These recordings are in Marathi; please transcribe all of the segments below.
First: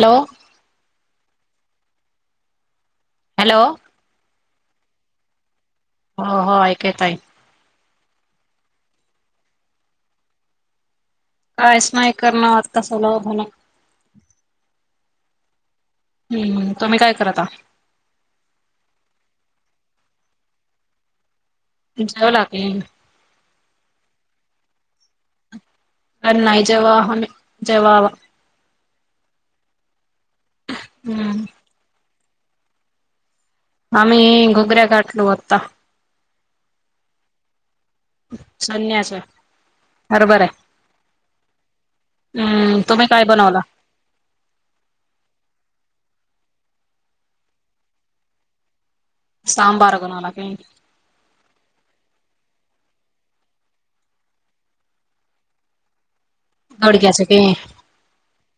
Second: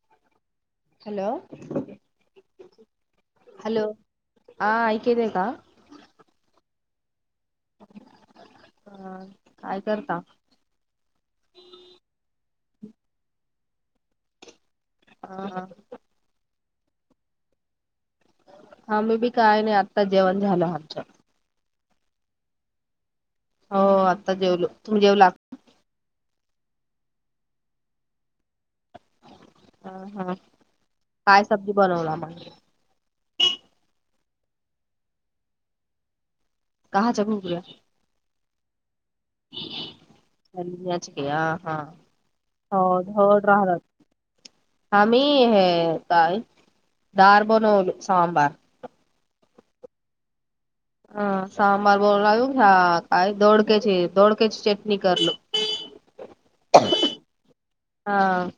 हॅलो हॅलो हॅलो आ ऐकेत हे का? हो हो ऐकत आहे. हा काय करता? कायच नाही करणं आत का सलावर झालंय. हा हा. हम्म तुम्ही काय कराता? हा मी बी काय नाही आत्ता जेवण झालं आमचा. जाव लागेन हो आता जेवलो तुम्ही जेवला अरे नाही जवा हाम्ही जवा वा हा हा हम्म काय सब्जी बनवलं म? आम्ही घोगऱ्या गाठलो आत्ता. काहाच्या घुगऱ्या संन्यास वय हम्म तुम्ही काय बनवला [unintelligible] आम्ही हे काय दार बनवलो सांबार सांबार बनाना कयी हा सांबार बोलला [unintelligible] काय दोडक्याची दोडक्याची चटणी करलो. [inaudible] दोडक्याचे ते हा ह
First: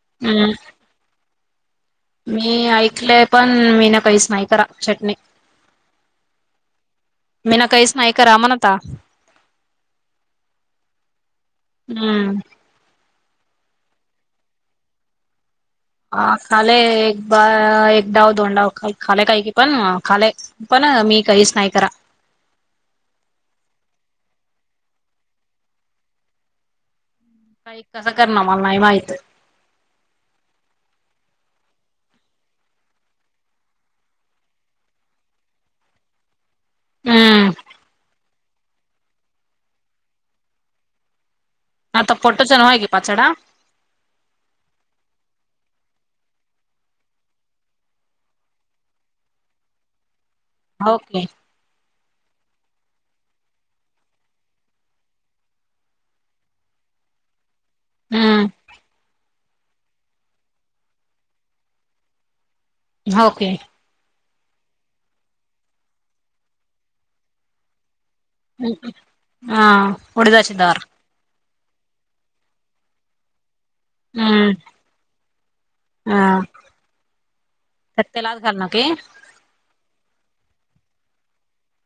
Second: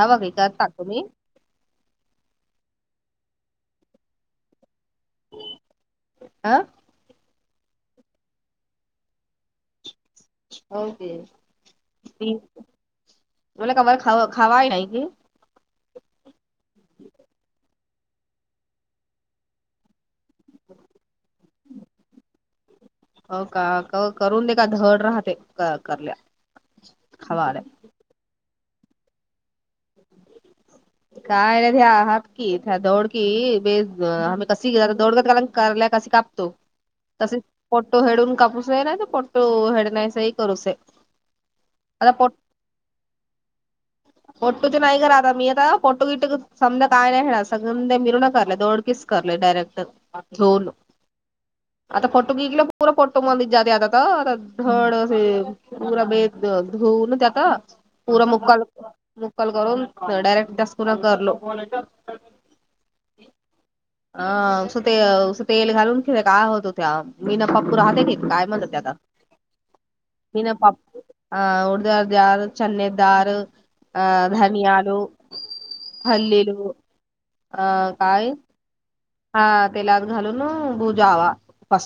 हवा घेतात ताक तुम्ही मी ऐकले पण मी ना पैस नाही करा चटणी अ. मी ना काहीच नाही करा मनता. हो ते हम्म मला का ख खावा नाही की. हा खाले एक बा एक डाव दोन डाव खा खाले काही की पण खाले. पण मी काहीच नाही करा हो का करून दे का धड राहते करल्या हवा. काही कसं करणं मला नाही माहित. [unintelligible] कारल्या कशी कापतो तसे हम्म पटतो हेडून कापूसला नाही त पतो. त हेड नाहीस हे करूसे. [unintelligible] फोटो ते नाही करा मी आता [unintelligible] हा औके. आता फोटो बिकला पूर फोटो मंदत जाते आता तर थडे [unintelligible] परा भेद धुऊ ना त्याता. पुरा हम्म मुक्काल मुक्काल करून डायरेक्ट दसकून करलो. हा ओके. अ ते तेल घालून घेते काय होतो त्या मीना पप्पू राहते की काय म्हणतात ते आता हां उठत मीना अशिल तर. हम्म [unintelligible] हा हल्लेल अ काय कारण ते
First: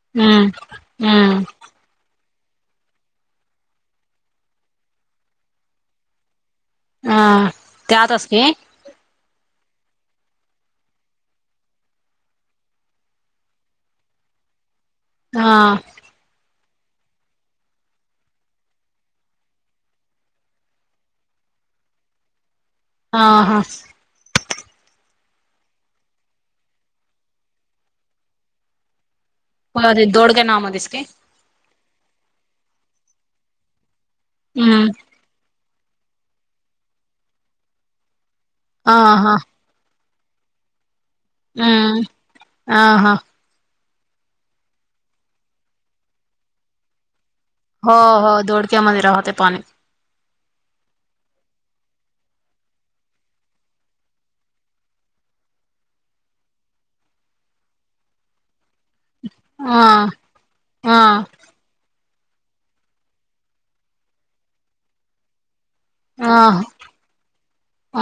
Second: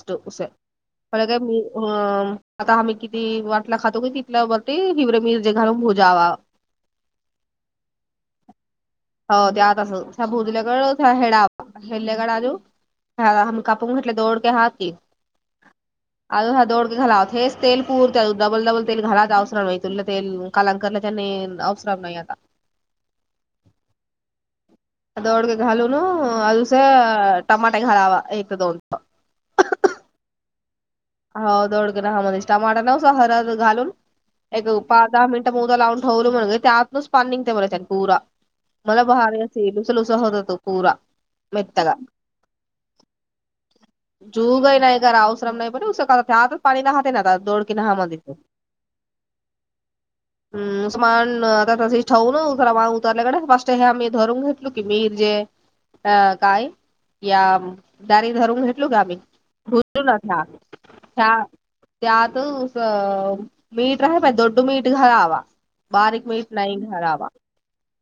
हम्म हम्म [unintelligible] [inaudible] अ त्यात असते. हो ते आता असं साबू भोजल्याकडे हेडाव. [unintelligible] हा. अज हा दोडके घालावत हेच तेल प पुरत डबल डबल तेल घालात अवसरा मा तुलं तेल कालाकारला त्यांनी अवसराव नाही आता. हा हा. [unintelligible] [unintelligible] [unintelligible] हळद घालून एक हम्म पाच दहा मिनट. लावून ठेवल म्हण त्यातच पनिंग पुरा हा मला हा भारी आहे. हम्म हा [unintelligible] हा [unintelligible] हो हो दोडक्यामध्ये राहते पाणी. [inaudible] हम मान त ठेवून उतार माग उतरल्या कडे फ हे आम्ही धरून घेतलो की म मिरजे. अ काय या दारी धरून हेटल गामी भु हा न आ त्या त्यात ऊस मीठ राहि मा दोडड मीठ घालावा. बारीक मीठ नाही घरावा.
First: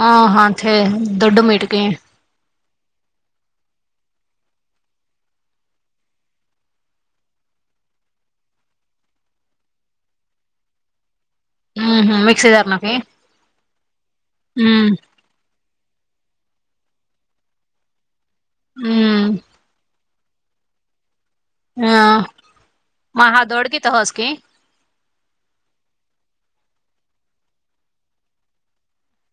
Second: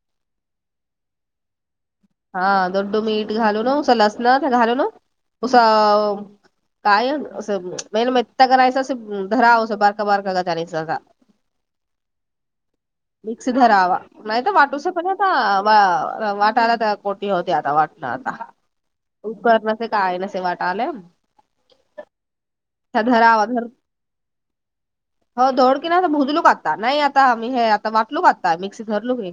आ हा इथे दुड मिटके. [unintelligible] [unintelligible] [inaudible] हम् हम मिक्सी जार नकी. मिक्स धरावा नाहीत वाटूस पण आता वाटायला तर कोटी होते आता वाटू आता उकर नसे काय नसे वाट आले. मग हा दोड धरावाधर. की तहस की हो धोड की नाहीता भुजलू का आता नाही आता आम्ही हे आता वाटलू का आता मिक्स धरलू की.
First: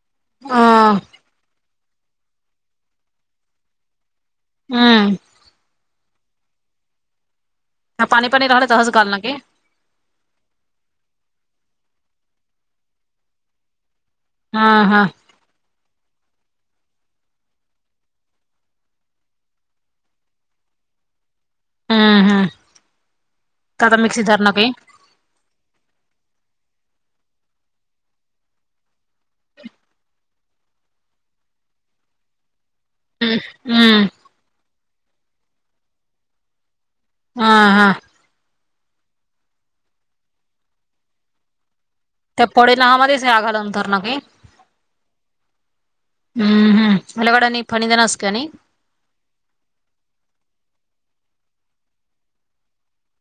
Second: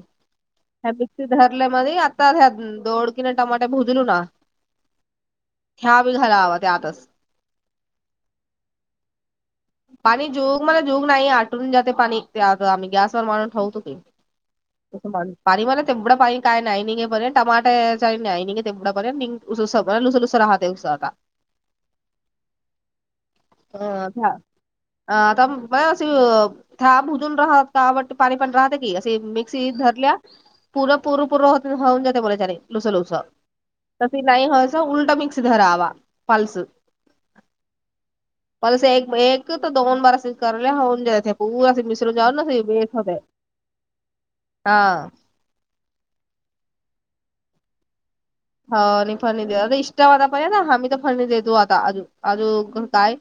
ओ ह मिक्स धरले मध आता्या दोडकीिने टमाटे भुजलू ना. हम्म. ह्या बी घाला हवा त्या आतच. न पाणी पाणी रहर जहस कालना की पाणी जोग मला जोग नाही आटून जाते पाणी आम्ही गॅसवर मारून ठेवतो की. हा हा पाणी मला तेवढं पाणी काय नाही नाही का पर्य टमाटे नाही तेवढा बर लुस लुस राहते उहता. हम्म हम्म आता मिक्सी अम धरणं की अता म अशी थाब भुजून राहात का आवटते पाणी पण राहत की असे मिक्सी धरल्या. पुरं पूर पूर होऊन जाते बोलायच्या लुस लुस हम्म हम्म त नाही होस उलट मिक्स धरावा पाल्स. हा. हा म अस एक तर दोन बार अस करले होऊन जा परा मि त्या पढ ना ह मध्येच आघालं नंतर ना की. हा हम् हम हलागड न पणीदा नासकाणी. ह आणि फर्णी आता इष्टाता पण ना आम्ही तर फर्णी देतो आता अज आजू काय.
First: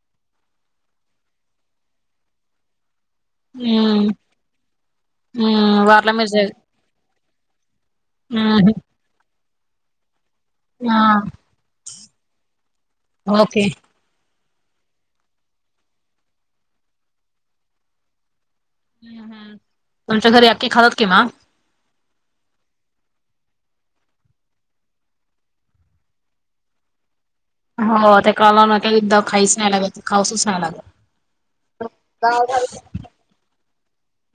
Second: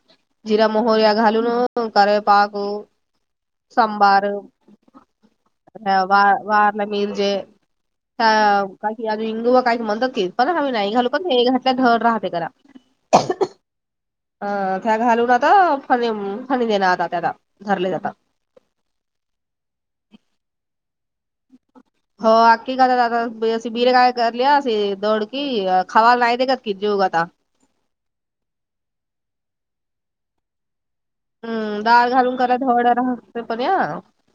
जिरा मोहर्या घालून कार पाक हम्म सांबार. हम्म आ वारला बा मिरज बारला मिरजे हम्म हम्म [unintelligible] अज हिंगू व काही म्हणत क पण आ्ही नाही हा घालू का हे घातल्या घर राहते करा. ओके अ त्या घालून आता फणी फणी देणं आता त्या रले जात. हम् हम् तुमच्या घरी आखातात किमा [inaudible] हो आखकी काता द अशी बिरे काय करली दौड कि खवा नाही दे कात कि जेऊ का आता. हो ते कला न एकदा खाईच नाही लागत खाऊसच नाही लागत. हम्म दळ घालून करायड राहते पण या.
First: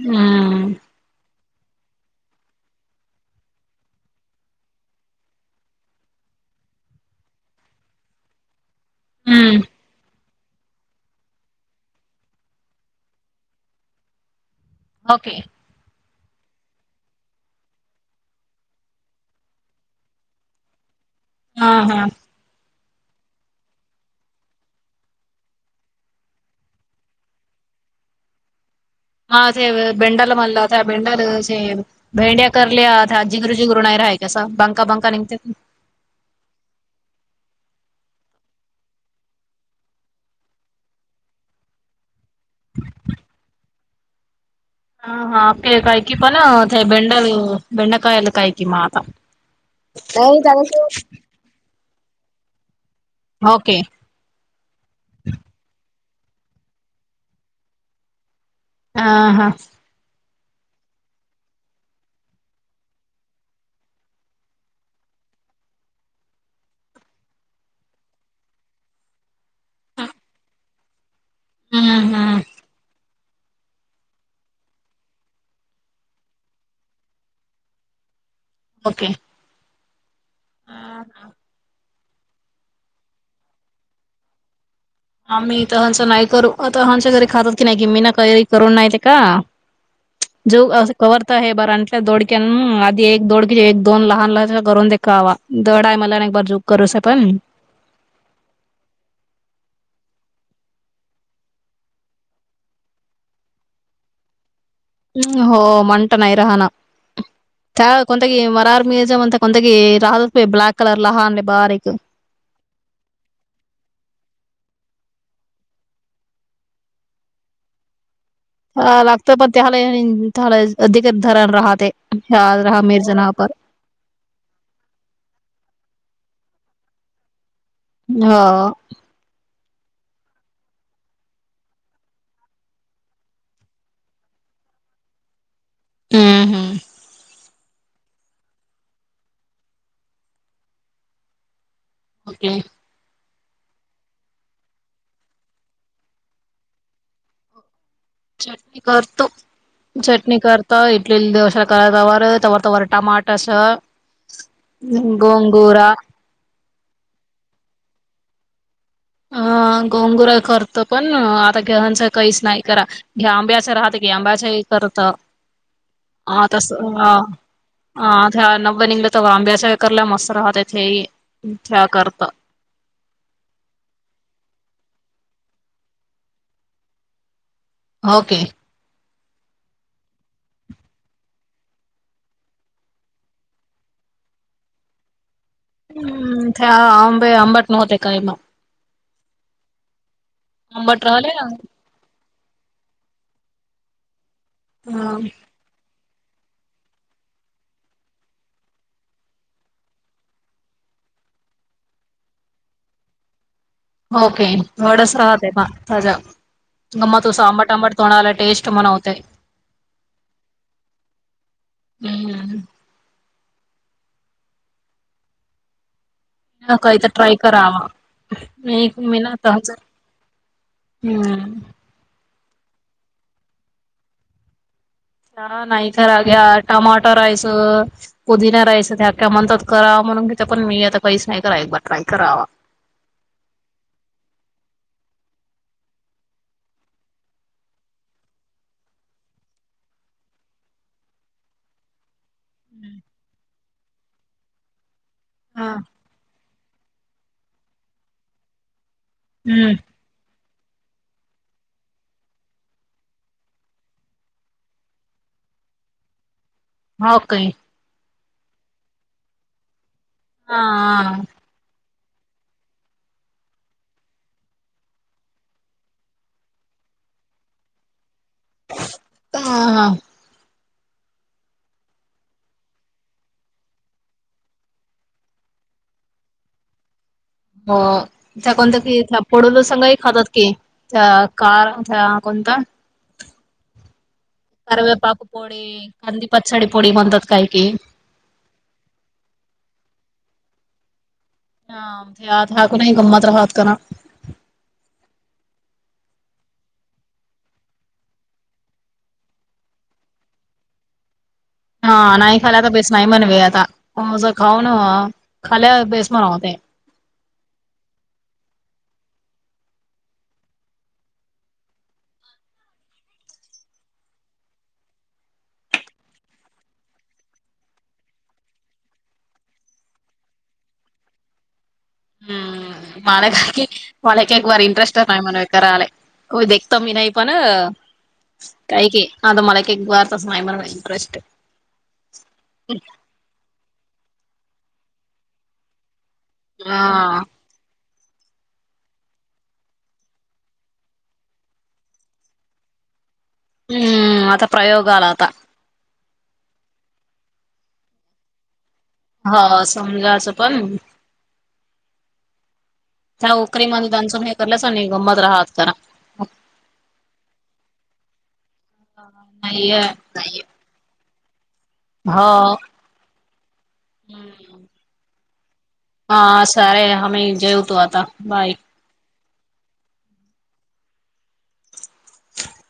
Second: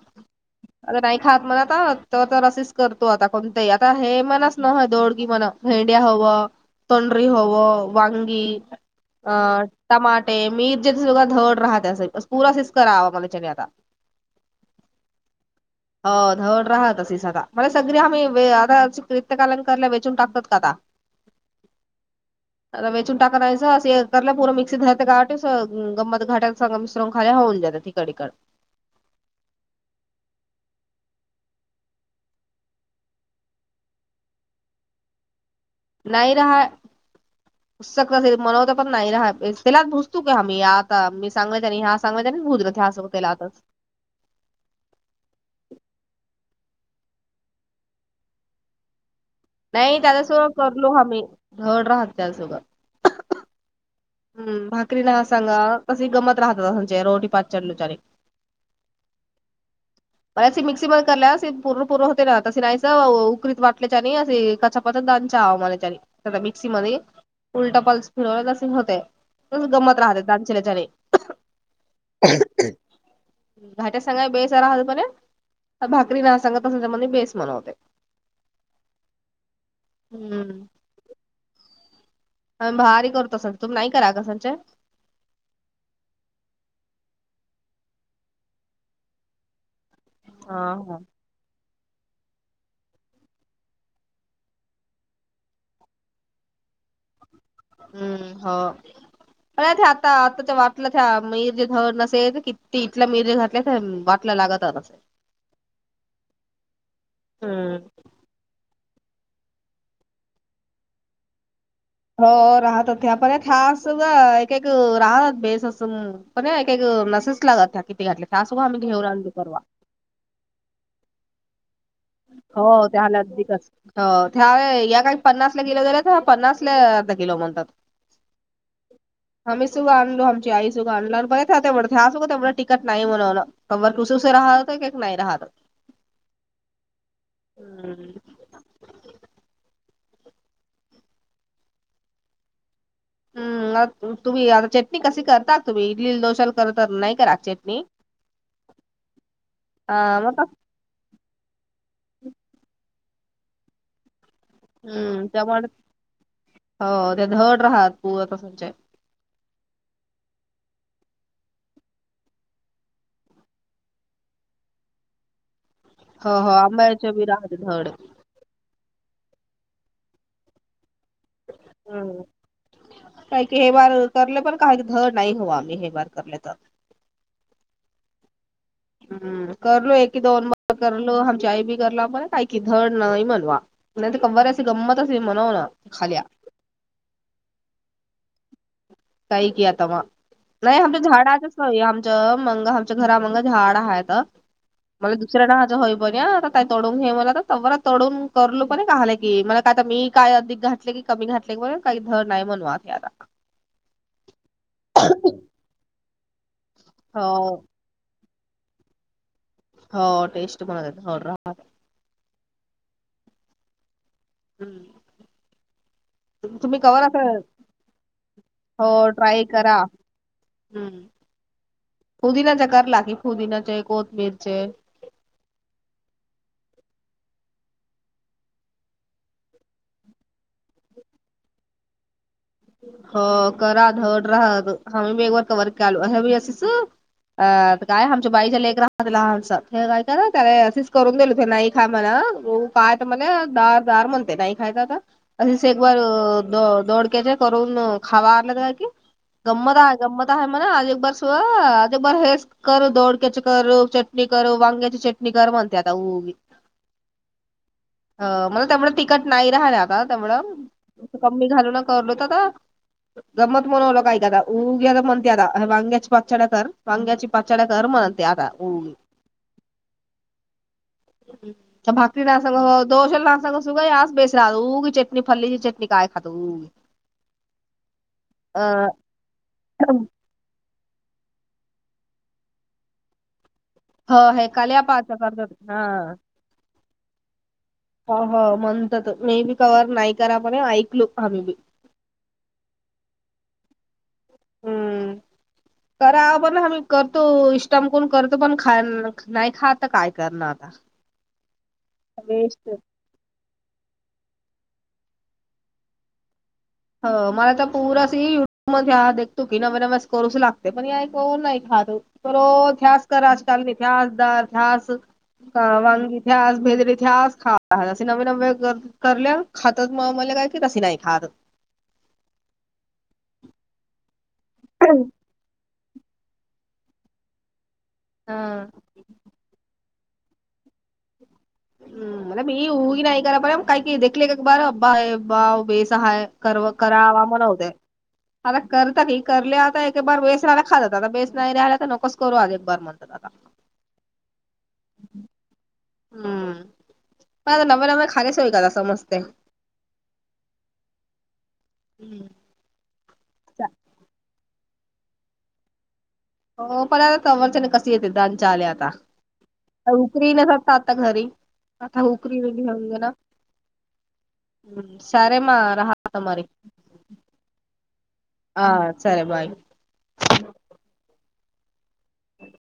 हम्म नाही खात म्हणा आ तर तर असच करतो आता कोणतही आता हे म्हणच न दोडगी म्हण. भेंड्या हवं तोंडरी हवं वांगी. हम्म अं टमाटे मिीर ज्या सा धड राहत अस पुरा शिच करावा मलाने आता. ओके [inaudible] हो धवड राहत अस आता मला सगळी आम्ही आता कृत्यकालान कला वेचून टाकतात का आता. [inaudible] हा हा. आरे वेचून टाकायचं असंय परं मिक्सी झा गाटस गंमत घाट संग मिश्रून खाली होऊन जात तिकड इकडे. हा तेे बेंडाल मणलाता बेंडल से भेंड्या करल्या आजीगरुजी गुण नाही राहाय कससा बांका बांका निघते. नाही रहा सक मनवत पण नाही रा त्यालाच भुसतो क ह मी आता मी सांगय तरी. सार्वजनिक भूत असं त्यालाताच. हा हा आप काय ककी पण ते बेंल बेंडकायला कायकी म आता. नाही त्याच्यासोबत करलो आम्ही धड राहत त्यासोबत. हो के. हम् भाकरी ना सांगा तसे गमत राहतात रोटी पाचच्या लुचारी. हा हा. [inaudible] कार्याची मिक्सी मध्ये करल्या प पुरपूर होते ना तसे नाहीच उकरीत वाटल्याच्या आणि अशी काचप. वतण दानच्या हवामाने मिक्सी मध्ये उलटपल्स फिरवलेसे होते. तस गंमत राहत दांशल्याच्याने. हम्म हम्म [unintelligible] ह भाकरी ना सांगत त असं त्याच्यामध्ये बेस म्हनवते. ओके. हम्म. आम्ही भारी करत असाल तुम्ही नाही करा कसलचे. [unintelligible] जो असं हम्म कव्हर [unintelligible] करूस आपण. हम्म हो. [unintelligible] लागतच असे. हम् हो म्हणता नाही राहना हम्म त्या [unintelligible] [unintelligible] पण एक एक मसेज लागत ह किती घातलं. हो त्याला [unintelligible] अधिकच हो त्या या काही पन्नास ला किल झाल्या तर पन्नास ला आर्ध किलो म्हणतात. हा. [unintelligible] [unintelligible] हम्म हम्म. हम्म. ओके. हम्म ला तू तुम्ही आता चटणी कशी करता तुम्ही इडली दोशल कर तर नाही करा चटणी. चटणी करतो हा मग चटणी कस- करत [unintelligible] हम्म त्यामुळे गोनगोरा. [unintelligible] अ गोंगुरा करतो पण आता घेहांच काहीच नाही करा. घ्या आंब्याचं राहत की आंब्याच हे करत. हो हा हो तस आ आंब्याच्या बी राहते धड हा. हम्म [unintelligible] [unintelligible] ओके. [unintelligible] [unintelligible] हम्म त्या अंबे अंबट नवते कायमा. [unintelligible] [unintelligible] बग्या आंबट राहिले ना आता तडून हे मला आ त तडून करलो पणलंय की म काय मी काय अधिक घातले की. कमी घातले कण काही धर नाही म्हणवा ते आता. हो [unintelligible] कोणाला टेस्ट मनवतय हो टेस्ट म्हणत [unintelligible] हम्म, हम्म. हम्म. न काही तर ट्राय करावा हो नाही म ट्राय नाता हज करा हम्म. पुदिन्याच्या [unintelligible] पुदिनाचे, कोतमीरचे. हा नाही खरग्या टमाटो रईस कुधि नाही राहायचं ते अख्या म्हणतात करा म्हणून घेते पण मी आता काहीच नाही करा एक बार ट्राय करा [unintelligible] अ काय आमच्या बाईच्या लेक राहत लहानस हे काय क त्याला असच करून देल ते नाही खा मला [unintelligible] तो काय तर म्हणे दार दार म्हणते नाही खायच आता आणि एक बार द-दोडक्याच्या करून खावा आल्या हम्म गमतात गंमत आहे म्हणा आज एक बार स् आज एक बार हेस करू दधोडक्याची कर चटणी करू वांग्याची चटणी कर म्हणते आता हऊग हो काई. अ म्हणं त्यामुळं तिकट नाही राहिलं आता त्यामुळं हा कमी घालून करलो तर का? गंमत म्हनवलं काय का आता उग्याता म्हणते आता वांग्याची पाचड्या कर वांग्याची पाचचाड्या कर म्हणते आता हा हम्म. [unintelligible] आ त्या अ कोणत की ला पडू लसांगाही खातात ते की त्या कार त्या कोणता? ह हे कल्यापाच कवेपाक करतात पोळी हा कंदी पचडी पोळी म्हणतात काही की [unintelligible] हा यात हाकुनही गमात रहात कना हम्म करावं पण हम्ही करतो इष्टामकण करतो पण खा नाही खातात तर काय करणार आता [inaudible] हा नाही खाला आता वेस्ट बेस नाही म्हणवे आता. अस खाऊन खाली बेस म्हणवते. [unintelligible] [unintelligible] [unintelligible] करल्या खातात मग मला काय की तस नाही खात. हम्म मला बाकी एक एक बार इंटरेस्ट नाही म्हणे करायला [unintelligible] कशातच हा नाही मला आता इंटरेस्ट. [unintelligible] कर्व हा करावा म्हनव्हते. आता करतात की करले आता एक एक बार बेस रायला खातात. आता बेस नाही राहिला, तर नकोच करू आज एक बार म्हण. [inaudible] हम्म, आता प्रयोग आला आता. हम्म [unintelligible] अ समजायचं पण हो त्या ओकरीमध्ये सून हे करलंच नाही गंमत राहात तररा [unintelligible] [unintelligible] आता नाहीये नाही घरी आता हो उकरी पण जाऊन घेइना हम्म. सारे मा राहा हा सारे आम्ही जेवतो आता बाय. चले बाय. [inaudible]